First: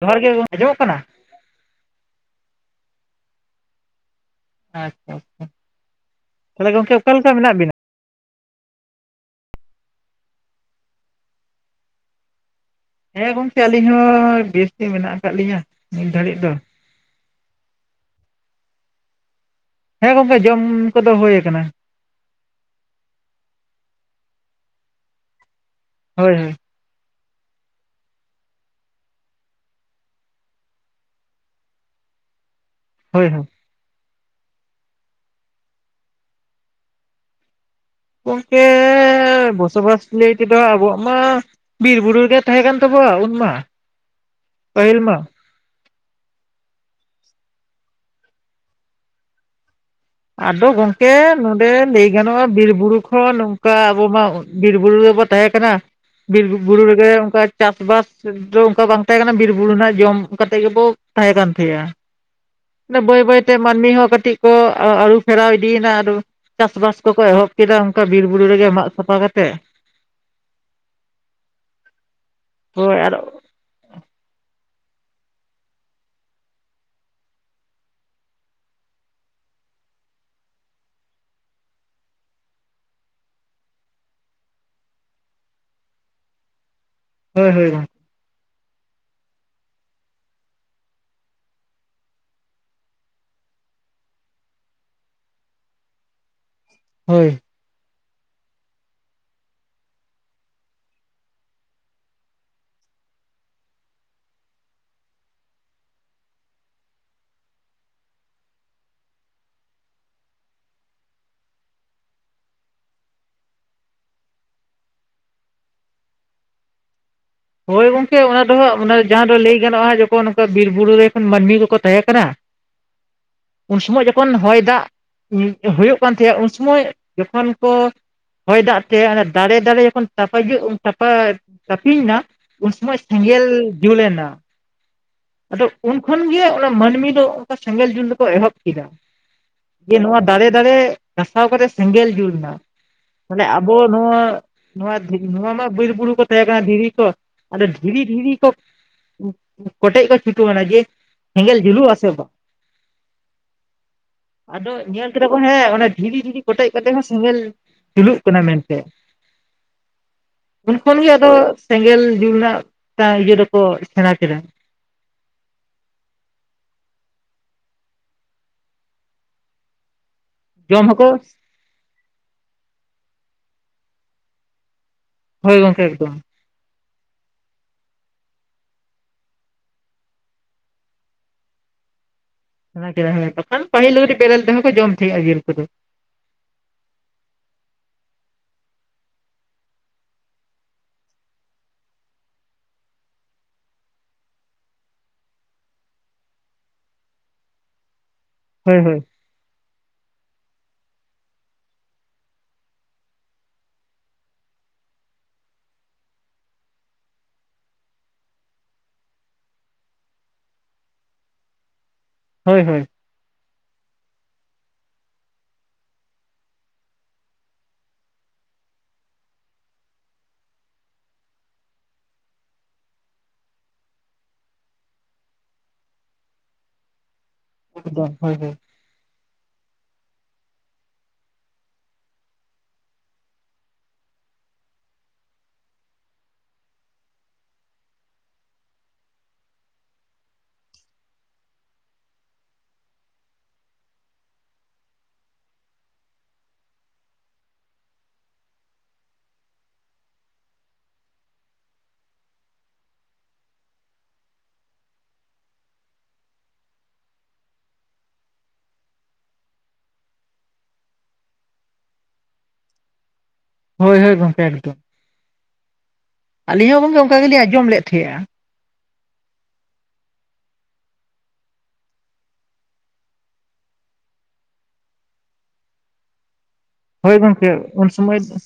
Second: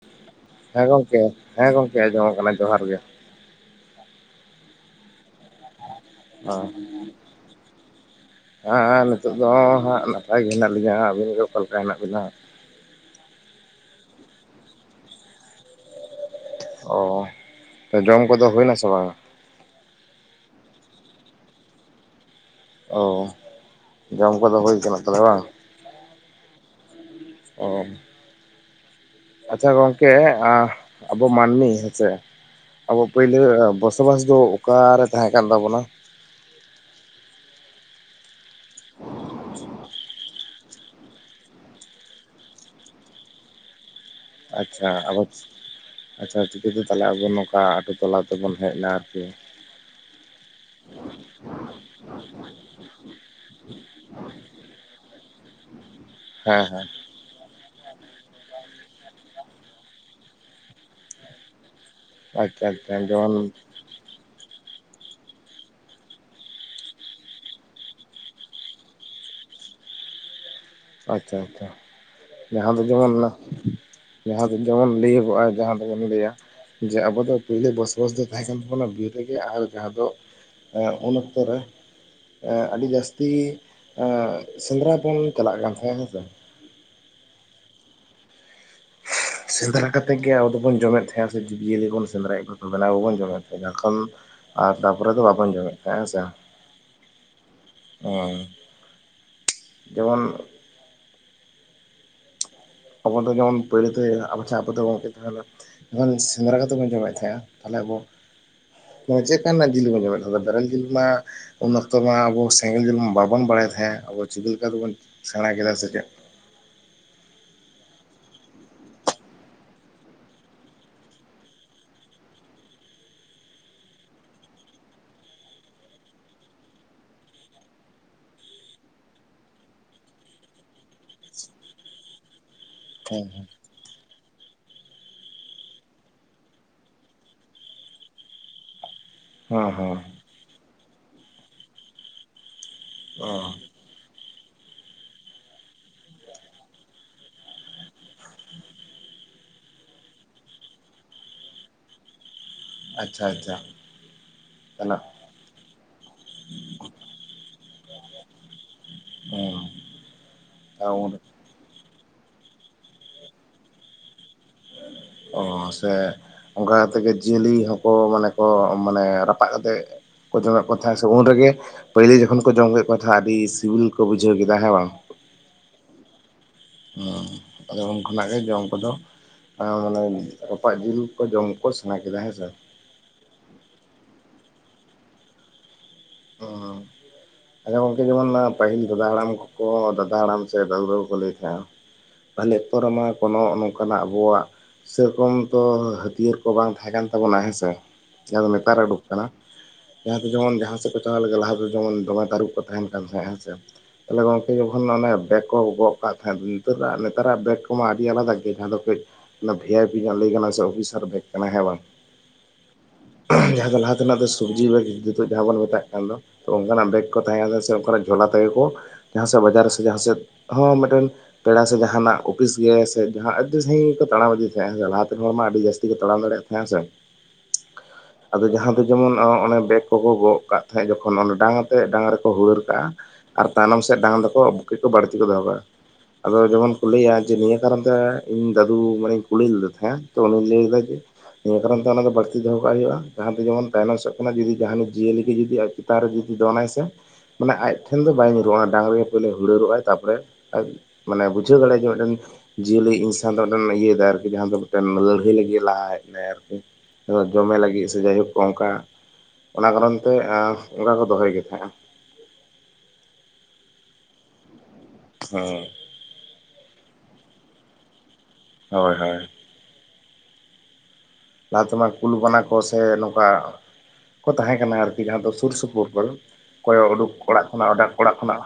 ᱡᱚᱦᱟᱨ ᱜᱮ ᱜᱚᱝ ᱟᱸᱡᱚᱢᱚᱜ ᱦᱮᱸ ᱠᱟᱱᱟ ᱜᱚᱝᱠᱮ, ᱦᱮᱸ ᱜᱚᱝᱠᱮ ᱟᱸᱡᱚᱢᱚᱜ ᱠᱟᱱᱟ ᱡᱚᱦᱟᱨ ᱜᱮ ᱾ ᱟᱪᱷᱟ ᱟᱪᱷᱟ ᱾ ᱟᱸ ᱵᱤᱱᱟ? ᱦᱮᱸ ᱦᱮ ᱸᱱᱤᱛᱚᱜ ᱫᱚ ᱦᱟᱸᱜ ᱱᱟᱯᱟᱭ ᱜᱮ ᱦᱮᱱᱟᱜ ᱞᱤᱧᱟ, ᱟᱹᱵᱤᱱ ᱜᱮ ᱚᱠᱟ ᱞᱮᱠᱟ ᱦᱮᱱᱟᱜ ᱵᱤᱱᱟ? ᱦᱮᱸ ᱜᱚᱝᱠᱮ ᱟᱹᱞᱤᱧ ᱦᱚᱸ ᱵᱮᱥ ᱜᱮ, ᱢᱮᱱᱟᱜ ᱠᱟᱜ ᱞᱤᱧᱟᱹ ᱱᱤᱛ ᱫᱷᱟᱨᱤᱡ ᱫᱚ ᱾ ᱚ ᱡᱚᱢ ᱠᱚᱫᱚ ᱦᱩᱭ ᱱᱟ ᱥᱮ ᱵᱟᱝ? ᱦᱮᱸ ᱜᱚᱢᱠᱮ ᱡᱚᱢ ᱠᱚᱫᱚ ᱦᱳᱭ ᱠᱟᱱᱟ ᱾ ᱚ ᱡᱚᱢ ᱠᱚᱫᱚ ᱦᱳᱭ ᱠᱟᱱᱟ ᱛᱟᱦᱚᱞᱮ ᱵᱟᱝ? ᱦᱳᱭ-ᱦᱳᱭ ᱾ ᱚᱸ ᱟᱪᱪᱷᱟ ᱜᱚᱝᱠᱮ ᱟᱵᱚ ᱢᱟᱹᱱᱢᱤ ᱦᱮᱸᱥᱮ ᱟᱵᱚ ᱦᱳᱭ ᱯᱳᱭᱞᱳ ᱦᱳᱭ ᱵᱚᱥ ᱥᱚᱵᱟᱥ ᱫᱚ ᱚᱠᱟᱨᱮ ᱛᱟᱦᱮᱸ ᱠᱟᱱ ᱛᱟᱵᱚᱱᱟ? ᱜᱚᱝᱢᱠᱮᱻ, ᱵᱚᱥᱚᱵᱟᱥ ᱞᱟᱹᱭ ᱛᱮᱫᱚ ᱟᱵᱚᱣᱟᱜ ᱢᱟ ᱵᱤᱨ ᱵᱩᱨᱩ ᱜᱮ ᱛᱟᱦᱮᱸ ᱠᱟᱱ ᱛᱟᱵᱚᱶᱟ ᱩᱱ ᱢᱟ ᱾ ᱟᱪᱪᱷᱟ ᱟᱵᱚ ᱟᱪᱷᱟ ᱪᱤᱠᱟᱹᱛᱮ ᱛᱟᱦᱚᱞᱮ ᱟᱵᱚ ᱱᱚᱝᱠᱟ ᱟᱛᱳ ᱴᱚᱞᱟ ᱛᱮᱵᱚᱱ ᱦᱮᱡ ᱱᱟ ᱟᱨᱠᱤ? ᱟᱫᱚ ᱜᱚᱝᱠᱮ ᱱᱚᱰᱮ ᱞᱟᱹᱭ ᱜᱟᱱᱚᱜᱼᱟ, ᱵᱤᱨ ᱵᱩᱨᱩ ᱠᱷᱚᱱ ᱱᱚᱝᱠᱟ ᱟᱵᱚ ᱢᱟ ᱵᱤᱨ ᱵᱩᱨᱩ ᱨᱮ ᱵᱚ ᱛᱟᱦᱮᱸ ᱠᱟᱱᱟ ᱾ᱵᱤᱨ ᱦᱮᱸ ᱵᱩᱨᱩ ᱦᱮᱸ ᱨᱮ ᱜᱮ ᱚᱝᱠᱟ ᱪᱟᱥ ᱵᱟᱥ ᱫᱚ ᱚᱝᱠᱟ ᱵᱟᱝ ᱛᱟᱦᱮᱸ ᱠᱟᱱᱟ, ᱵᱤᱨ ᱵᱩᱨᱩ ᱨᱮᱱᱟᱜ ᱡᱚᱢ ᱠᱟᱛᱮᱜ ᱜᱮᱵᱚ ᱛᱟᱦᱮᱸ ᱠᱟᱱ ᱛᱮᱦᱮᱜᱼᱟ ᱟᱪᱪᱷᱟ ᱟᱪᱪᱷᱟ ᱾ ᱵᱟᱹᱭ ᱡᱮᱢᱚᱱ ᱵᱟᱹᱭ ᱛᱮ ᱢᱟᱱᱢᱤ ᱦᱚᱸ ᱠᱟᱴᱤᱡ ᱟᱹᱨᱩ ᱯᱷᱮᱨᱟᱣ ᱤᱫᱤ ᱭᱮᱱᱟ ᱟᱫᱚ ᱪᱟᱥ ᱵᱟᱥ ᱠᱚᱠᱚ ᱮᱦᱚᱵ ᱠᱮᱫᱟ ᱚᱱᱠᱟ ᱵᱤᱨ ᱵᱩᱨᱩ ᱨᱮᱜᱮ ᱢᱟᱜ ᱥᱟᱯᱷᱟ ᱠᱟᱛᱮᱼᱜ ᱾ ᱚ ᱟᱪᱷᱟ ᱟᱪᱷᱟ᱾ ᱡᱟᱦᱟᱸ ᱫᱚ ᱦᱳᱭ ᱡᱮᱢᱚᱱ ᱟᱨ ᱚᱱᱟ ᱡᱟᱦᱟᱸ ᱫᱚ ᱡᱮᱢᱚᱱ ᱞᱟᱹᱭᱜ ᱜᱚᱜᱼᱟ, ᱡᱟᱦᱟᱸ ᱫᱚᱵᱚᱱ ᱞᱟᱹᱭᱟ ᱡᱮ ᱟᱵᱚ ᱫᱚ ᱯᱳᱭᱞᱟᱹ ᱵᱚᱥᱵᱟᱥ ᱫᱚ ᱛᱟᱦᱮᱸ ᱠᱟᱱ ᱛᱟᱵᱚᱱᱟ ᱵᱤᱨ ᱨᱮᱜᱮ ᱾ ᱟᱨ ᱡᱟᱦᱟᱸ ᱫᱚ ᱮᱸ ᱩᱱ ᱚᱠᱛᱚ ᱨᱮ ᱟᱰᱤ ᱡᱟᱹᱥᱛᱤ ᱥᱮᱸᱫᱽᱨᱟ ᱵᱚᱱ ᱪᱟᱞᱟᱜ ᱠᱟᱱ ᱛᱟᱦᱮᱸᱱᱟ ᱦᱮᱸ ᱥᱮ ᱾ ᱦᱳᱭᱻᱦᱳᱭ ᱾ ᱥᱮᱸᱫᱽᱨᱟ ᱠᱟᱛᱮᱫ ᱜᱮ ᱟᱵᱚ ᱫᱚᱵᱚᱱ ᱡᱚᱢᱮᱫ ᱛᱟᱦᱮᱸᱜ ᱥᱮ ᱡᱤᱵᱽᱡᱤᱭᱟᱹᱞᱤ ᱵᱚᱱ ᱥᱮᱸᱫᱽᱨᱟᱭᱮᱫ ᱠᱚ ᱠᱚ ᱠᱟᱱᱟ ᱩᱱᱠᱩ ᱵᱚᱱ ᱡᱚᱢᱮᱫ ᱛᱟᱦᱮᱜ ᱮᱠᱷᱚᱱ ᱟᱨ ᱛᱟᱯᱚᱨᱮ ᱫᱚ ᱵᱟᱵᱚᱱ ᱡᱚᱢᱮ ᱛᱟᱦᱮᱸᱜ ᱦᱮᱸ ᱥᱮ ᱦᱚᱭ ᱦᱮᱸ [inaudible] ᱡᱮᱢᱚᱱ ᱟᱵᱚᱫᱚ ᱡᱮᱢᱚᱱ ᱯᱟᱹᱭᱞᱟᱹ ᱛᱮ ᱟᱵᱚ ᱪᱟ ᱟᱵᱚᱫᱚ ᱜᱚᱝᱠᱮ ᱛᱟᱦᱚᱞᱮ ᱡᱮᱠᱷᱚᱱ [inaudible] ᱥᱮᱸᱫᱽᱨᱟ ᱠᱟᱛᱮ ᱵᱚᱱ ᱡᱚᱢᱮᱜ ᱛᱟᱦᱮᱸᱜᱟ ᱛᱟᱦᱚᱞᱮ ᱟᱵᱚ ᱪᱮᱜ ᱠᱟᱱᱟᱜ ᱡᱤᱞ ᱵ ᱡᱚᱢᱮᱫ ᱛᱟᱦᱮᱜ ᱱᱟ ᱵᱨᱮᱞ ᱡᱤᱞ ᱢᱟ ᱩᱱ ᱚᱠᱛᱚ ᱢᱟ ᱟᱵᱚ ᱥᱮᱸᱜᱮᱞ ᱡᱩᱞ ᱢᱟ ᱵᱟᱵᱚᱱ ᱵᱟᱲᱟᱭ ᱛᱟᱦᱮᱜ ᱟᱵᱚ ᱪᱤᱠᱟ ᱞᱮᱠᱟᱛᱮᱵᱚᱱ ᱥᱮᱬᱟ ᱠᱮᱫᱟ ᱥᱮ ᱪᱮᱫ? ᱦᱳᱭ ᱜᱚᱝᱠᱮ ᱚᱱᱟ ᱫᱚ ᱦᱟᱸᱜ ᱡᱟᱦᱟᱸ ᱫᱚ ᱞᱟᱹᱭ ᱜᱟᱱᱚᱜᱼᱟ ᱡᱚᱠᱷᱚᱱ ᱱᱚᱝᱠᱟ ᱵᱤᱨ ᱵᱩᱨᱩ ᱨᱮ ᱢᱟᱹᱱᱢᱤ ᱠᱚᱠᱚ ᱛᱟᱦᱮᱸ ᱠᱟᱱᱟ ᱩᱱ ᱥᱚᱢᱚᱭ ᱡᱚᱠᱷᱚᱱ ᱦᱚᱭ ᱫᱟᱜ ᱦᱩᱭᱩᱜ ᱠᱟᱱ ᱛᱟᱦᱮᱸᱱᱟ ᱩᱱ ᱥᱚᱢᱚᱭ ᱡᱚᱠᱷᱚᱱ ᱠᱚ ᱦᱚᱭ ᱫᱟᱜ ᱛᱮ ᱚᱱᱟ ᱛᱟᱨᱮ ᱫᱟᱨᱮ ᱡᱚᱠᱷᱚᱱ ᱛᱟᱯᱟᱜᱤᱭᱟ ᱛᱟᱯᱟ ᱛᱯᱤᱧ ᱮᱱᱟ ᱩᱱ ᱥᱚᱢᱚᱭ ᱦᱮᱸ ᱥᱮᱸᱜᱮᱞ ᱦᱮᱸ ᱡᱩᱞᱮᱱᱟ ᱾ ᱟᱫᱚ ᱩᱱ ᱠᱷᱚᱱ ᱜᱮ ᱚᱱᱟ ᱢᱟᱹᱱᱢᱤ ᱫᱚ ᱚᱱᱠᱟ ᱥᱮᱸᱜᱮᱞ ᱡᱩᱞ ᱫᱚᱠᱚ ᱮᱦᱚᱵ ᱠᱮᱫᱟ ᱦᱚᱸ ᱡᱮ ᱦᱚᱸ ᱱᱚᱣᱟ ᱫᱟᱨᱮ ᱫᱟᱨᱮ ᱜᱦᱟᱥᱟᱣ ᱠᱟᱛᱮᱜ ᱥᱮᱸᱜᱮᱞ ᱡᱩᱞ ᱮᱱᱟ ᱚ ᱛᱚᱵᱮ ᱟᱵᱚ ᱱᱚᱣᱟ ᱱᱚᱣᱟ ᱱᱚᱣᱟ ᱢᱟ ᱵᱤᱨ ᱵᱩᱨᱩ ᱠᱚ ᱛᱟᱦᱮᱸ ᱠᱟᱱᱟ ᱫᱷᱤᱨᱤ ᱠᱚ ᱟᱫᱚ ᱫᱷᱤᱨᱤ ᱫᱷᱤᱨᱤ ᱠᱚ, ᱠᱚᱴᱮᱡ ᱠᱟ ᱯᱷᱤᱠᱩ ᱢᱮᱱᱟ ᱡᱮ ᱦᱮᱸᱜᱮᱞ ᱡᱩᱞᱩᱜ ᱟᱥᱮ ᱵᱟ ᱟᱪᱪᱷᱟ ᱟᱪᱪᱷᱟ ᱟᱫᱚ ᱛᱟᱦᱚᱞᱮ ᱧᱮᱞ ᱠᱮᱫᱟᱠᱚ ᱦᱮᱸ ᱚᱱᱮ ᱫᱷᱤᱨᱤ ᱫᱷᱤᱨᱤ ᱠᱚᱴᱮᱡ ᱠᱟᱛᱮ ᱦᱚᱸ ᱥᱮᱸᱜᱮᱞ ᱡᱩᱞᱩᱜ ᱠᱟᱱᱟ ᱢᱮᱱᱛᱮ ᱩᱱᱠᱷᱚᱱ ᱜᱮ ᱦᱚᱸ ᱟᱫᱚ ᱥᱮᱸᱜᱮᱞ ᱡᱩᱞ ᱨᱮᱱᱟᱜ ᱤᱭᱟᱹ ᱫᱚᱠᱚ ᱥᱮᱬᱟ ᱠᱮᱫᱟ ᱚᱥᱮ ᱚᱱᱠᱟ ᱠᱟᱛᱮᱜᱮ ᱡᱤᱭᱟᱹᱞᱤ ᱦᱚᱸᱠᱚ ᱢᱟᱱᱮ ᱠᱚ ᱢᱟᱱᱮ ᱨᱟᱯᱟᱜ ᱠᱟᱛᱮᱫ ᱠᱚ ᱡᱚᱢᱮᱫ ᱠᱚ ᱡᱚᱢ ᱛᱟᱦᱮᱸ ᱥᱮ ᱦᱚᱸᱠᱚ ᱩᱱ ᱨᱮᱜᱮ ᱯᱟᱦᱤᱞ ᱡᱚᱠᱷᱚᱱ ᱠᱚ ᱡᱚᱢ ᱞᱮᱫ ᱠᱚ ᱛᱟᱦᱮᱸ ᱟᱹᱰᱤ ᱥᱤᱵᱤᱞ ᱠᱚ ᱵᱩᱡᱷᱟᱹᱣ ᱠᱮᱫᱟ ᱦᱮᱸ ᱵᱟᱝ ᱦᱳᱭ ᱜᱚᱝᱠᱮ ᱮᱠᱫᱚᱢ ᱦᱩᱸ ᱟᱫᱚ ᱩᱱ ᱠᱷᱚᱱᱟᱜ ᱜᱮ ᱡᱚᱢ ᱠᱚᱫᱚ ᱮ ᱢᱟᱱᱮ ᱨᱟᱯᱟᱜ ᱡᱤᱞ ᱠᱚ ᱡᱚᱢᱠᱚ ᱥᱮᱲᱟ ᱠᱮᱫᱟ ᱦᱮᱸᱥᱮ [inaudible] ᱵᱟᱠᱷᱟᱱ ᱯᱟᱹᱦᱤᱞ ᱵᱮᱨᱮᱞ ᱛᱮᱦᱚᱸ ᱠᱚ ᱡᱚᱢ ᱛᱟᱦᱮᱸᱜᱼᱟ ᱡᱤᱞ ᱠᱚᱫᱚ᱾ ᱟᱪᱪᱷᱟ ᱜᱚᱝᱠᱮ ᱡᱮᱢᱚᱱ ᱯᱟᱹᱦᱤᱞ ᱫᱟᱫᱟ ᱦᱟᱲᱟᱢ ᱠᱚ ᱫᱟᱫᱟ ᱦᱟᱲᱟᱢ ᱥᱮ ᱫᱟᱹᱫᱩ ᱛᱟᱠᱚ ᱞᱟᱹᱭ ᱛᱟᱦᱮᱸᱱᱟ, ᱯᱟᱦᱞᱮ ᱛᱚ ᱨᱮᱢᱟ ᱠᱳᱱᱳ ᱱᱚᱝᱠᱟᱱᱟᱜ ᱟᱵᱚᱣᱟᱜ, ᱥᱮᱨᱚᱠᱚᱢ ᱛᱚ ᱦᱟᱹᱛᱤᱭᱟᱹᱨ ᱠᱚ ᱵᱟᱝ ᱛᱟᱦᱮᱸ ᱠᱟᱱ ᱛᱟᱵᱚᱱᱟ ᱦᱮᱸᱥᱮ? ᱡᱟᱦᱟᱸ ᱫᱚ ᱱᱮᱛᱟᱨ ᱦᱳᱭ ᱦᱳᱭ ᱩᱰᱩᱠ ᱟᱠᱟᱱᱟ ᱡᱟᱦᱟᱸ ᱫᱚ ᱡᱮᱢᱚᱱ ᱡᱟᱦᱟᱸ ᱥᱮᱫ ᱯᱮ ᱪᱟᱞᱟᱜ ᱞᱮ ᱞᱟᱦᱟ ᱫᱚ ᱡᱮᱢᱚᱱ ᱫᱚᱢᱮ ᱛᱟᱹᱨᱩᱵ ᱠᱚ ᱛᱟᱦᱮᱸᱱ ᱠᱟᱱ ᱛᱟᱦᱮᱸᱜ ᱦᱮᱸ ᱥᱮ, ᱛᱟᱦᱚᱞᱮ ᱜᱚᱝᱠᱮ ᱡᱚᱠᱷᱚᱱ ᱵᱮᱜᱽ ᱠᱚ ᱜᱚᱜ ᱠᱟᱜ ᱛᱟᱦᱮᱸᱫ ᱱᱤᱛᱚᱜ ᱫᱚ ᱱᱮᱛᱟᱨᱟᱜ ᱵᱮᱜᱽ ᱠᱚᱢᱟ ᱟᱹᱰᱤ ᱟᱞᱟᱫᱟ ᱜᱮ ᱡᱟᱦᱟᱸ ᱫᱚ ᱠᱟᱹᱡ, ᱚᱱᱟ ᱵᱷᱤ ᱟᱭ ᱯᱤ ᱧᱚᱜ ᱞᱟᱹᱭ ᱠᱟᱱᱟ ᱥᱮ ᱚᱯᱷᱤᱥᱟᱨ ᱵᱷᱮᱠ ᱠᱟᱱᱟᱭ ᱦᱮᱸ ᱵᱟᱝ, ᱦᱳᱭ ᱦᱳᱭ᱾ ᱡᱟᱦᱟᱸ ᱫᱚ ᱞᱟᱦᱟ ᱛᱮᱱᱟᱜ ᱫᱚ ᱥᱚᱵᱽᱡᱤ ᱵᱮᱜᱽ ᱡᱩᱛᱩᱜ ᱡᱟᱦᱟᱸ ᱵᱚᱱ ᱢᱮᱛᱟᱜ ᱠᱟᱱ ᱫᱚ ᱚᱱᱠᱟᱱᱟᱜ ᱵᱮᱜᱽ ᱛᱟᱦᱮᱸᱱᱟ ᱥᱮ ᱚᱱᱠᱟᱱᱟᱜ ᱡᱷᱚᱞᱟ ᱛᱮᱜᱮ ᱠᱚ ᱡᱟᱦᱟᱸ ᱥᱮᱫ ᱵᱟᱡᱟᱨ ᱥᱮ ᱡᱟᱦᱟᱸ ᱥᱮᱫ ᱦᱚᱸ ᱢᱤᱫᱴᱮᱱ ᱯᱮᱲᱟ ᱥᱮ ᱡᱟᱦᱟᱸᱱᱟᱜ ᱚᱯᱷᱤᱥ ᱜᱮ ᱥᱮ ᱟᱹᱰᱤ ᱥᱟᱺᱜᱤᱧ ᱜᱮᱠᱚ ᱛᱟᱲᱟᱢ ᱤᱫᱤ ᱛᱟᱦᱮᱸᱜ ᱞᱟᱦᱟᱛᱮᱱ ᱦᱚᱲ ᱢᱟ ᱟᱹᱰᱤ ᱡᱟᱹᱥᱛᱤ, ᱡᱟᱥᱛᱤ ᱜᱮ ᱛᱟᱲᱟᱢ ᱫᱟᱲᱮᱭᱟᱜ ᱛᱟᱦᱮᱸᱜ ᱥᱮ, [unintelligible] ᱦᱳᱭ ᱟᱫᱚ ᱦᱳᱭ ᱡᱟᱦᱟᱸ ᱫᱚ ᱡᱮᱢᱚᱱ ᱚᱱᱟ ᱵᱮᱜᱽ ᱠᱚᱠᱚ ᱜᱚᱜ ᱠᱟᱜ ᱛᱟᱦᱮᱸᱜ ᱡᱚᱠᱷᱚᱱ ᱰᱟᱝ ᱥᱮ ᱰᱟᱝ ᱨᱮᱠᱚ ᱦᱩᱲᱟᱹᱲ ᱠᱟᱜᱼᱟ ᱟᱨ ᱛᱟᱭᱱᱚᱢ ᱥᱮᱫ ᱰᱟᱝ ᱫᱚᱠᱚ ᱵᱩᱜᱤ ᱠᱚ ᱵᱟᱹᱲᱛᱤ ᱠᱚ ᱫᱚᱦᱚ ᱠᱟᱜᱼᱟ᱾ ᱟᱫᱚ ᱡᱮᱢᱚᱱ ᱠᱚ ᱞᱟᱹᱭᱟ ᱱᱤᱭᱟᱹ ᱠᱟᱨᱚᱱ ᱛᱮ ᱤᱧ ᱫᱟᱫᱩ ᱢᱟᱱᱮᱧ ᱠᱩᱞᱤ ᱞᱮᱫᱮ ᱛᱟᱦᱮᱸᱫ ᱛᱚ ᱩᱱᱤ ᱞᱟᱹᱭ ᱫᱟᱭ ᱡᱮ, ᱱᱤᱭᱟᱹ ᱠᱟᱨᱚᱱ ᱛᱮ ᱚᱱᱟ ᱫᱚ ᱵᱟᱹᱲᱛᱤ ᱫᱚᱦᱚ ᱠᱟᱜ ᱦᱩᱭᱩᱜ-ᱟ, ᱡᱟᱦᱟᱸ ᱫᱚ ᱡᱮᱢᱚᱱ ᱛᱟᱭᱱᱚᱢ ᱥᱮᱫ ᱠᱷᱚᱱᱟᱜ ᱡᱩᱫᱤ ᱡᱟᱦᱟᱸᱱᱤᱡ ᱡᱤᱭᱟᱹᱞᱤ ᱜᱮ ᱡᱩᱫᱤ ᱟᱡ ᱪᱮᱛᱟᱱ ᱨᱮ ᱡᱩᱫᱤ ᱫᱚᱱᱟᱭ ᱥᱮ ᱢᱟᱱᱮ ᱟᱡ ᱴᱷᱮᱱ ᱫᱚ ᱵᱟᱭ ᱧᱩᱨᱩᱜᱼᱟ ᱚᱱᱟ ᱰᱟᱝ ᱨᱮᱜᱮ ᱯᱩᱭᱞᱩ ᱦᱩᱲᱟᱹᱨᱚᱜ ᱼ ᱟᱭ ᱛᱟᱨᱯᱚᱨᱮ ᱟᱡ ᱢᱟᱱᱮ ᱵᱩᱡᱷᱟᱹ ᱫᱟᱲᱮᱭᱟᱜᱼᱜᱮ ᱢᱤᱫᱴᱮᱱ ᱡᱤᱭᱟᱹᱞᱤ ᱤᱱᱥᱟᱱ ᱫᱚ ᱡᱤᱭᱟᱹᱞᱤ ᱤᱧ ᱥᱟᱶ ᱫᱚ ᱟᱫᱚ ᱤᱭᱟᱹ ᱫᱟᱭ ᱟᱨᱠᱤ ᱡᱟᱦᱟᱸ ᱫᱚ ᱢᱤᱫᱴᱮᱱ ᱞᱟᱹᱲᱦᱟᱹᱭ ᱞᱟᱹᱜᱤᱫ ᱞᱟᱦᱟ ᱦᱮᱡ ᱮᱱᱟᱭ ᱟᱨᱠᱤ ᱡᱚᱢᱮ ᱞᱟᱹᱜᱤᱫ ᱥᱮ ᱡᱟᱭᱦᱳᱠ ᱚᱱᱠᱟ ᱚᱱᱟ ᱠᱟᱨᱚᱱ ᱛᱮ ᱚᱱᱠᱟ ᱫᱚᱦᱚᱭ ᱜᱮ ᱛᱟᱦᱮᱸᱜᱼᱟ, ᱦᱳᱭ ᱦᱳᱭ ᱜᱚᱢᱠᱮ ᱮᱠᱫᱚᱢ, ᱦᱮᱸ ᱟᱹᱞᱤᱧ ᱦᱚᱸ ᱜᱚᱢᱠᱮ ᱚᱱᱠᱟ ᱜᱮᱞᱤᱧ ᱟᱸᱡᱚᱢ ᱞᱮᱜ ᱛᱟᱦᱮᱸᱜᱼᱟ, ᱦᱳᱭ ᱦᱳᱭ, ᱞᱟᱦᱟ ᱛᱮᱢᱟ ᱠᱩᱞ ᱵᱟᱱᱟ ᱠᱚ ᱥᱮ ᱱᱚᱝᱠᱟ ᱠᱚ ᱛᱟᱦᱮᱸᱠᱟᱱᱟ ᱟᱨᱠᱤ ᱡᱟᱦᱟᱸ ᱫᱚ ᱥᱩᱨ ᱥᱩᱯᱩᱨ ᱠᱚ ᱠᱚᱭᱚᱜ ᱩᱰᱩᱠ ᱦᱳᱭ ᱚᱲᱟᱜ ᱜᱚᱝᱠᱮ ᱠᱷᱚᱱᱟᱜ ᱚᱠᱟ ᱚᱲᱟᱜ ᱠᱷᱚᱱᱟᱜ,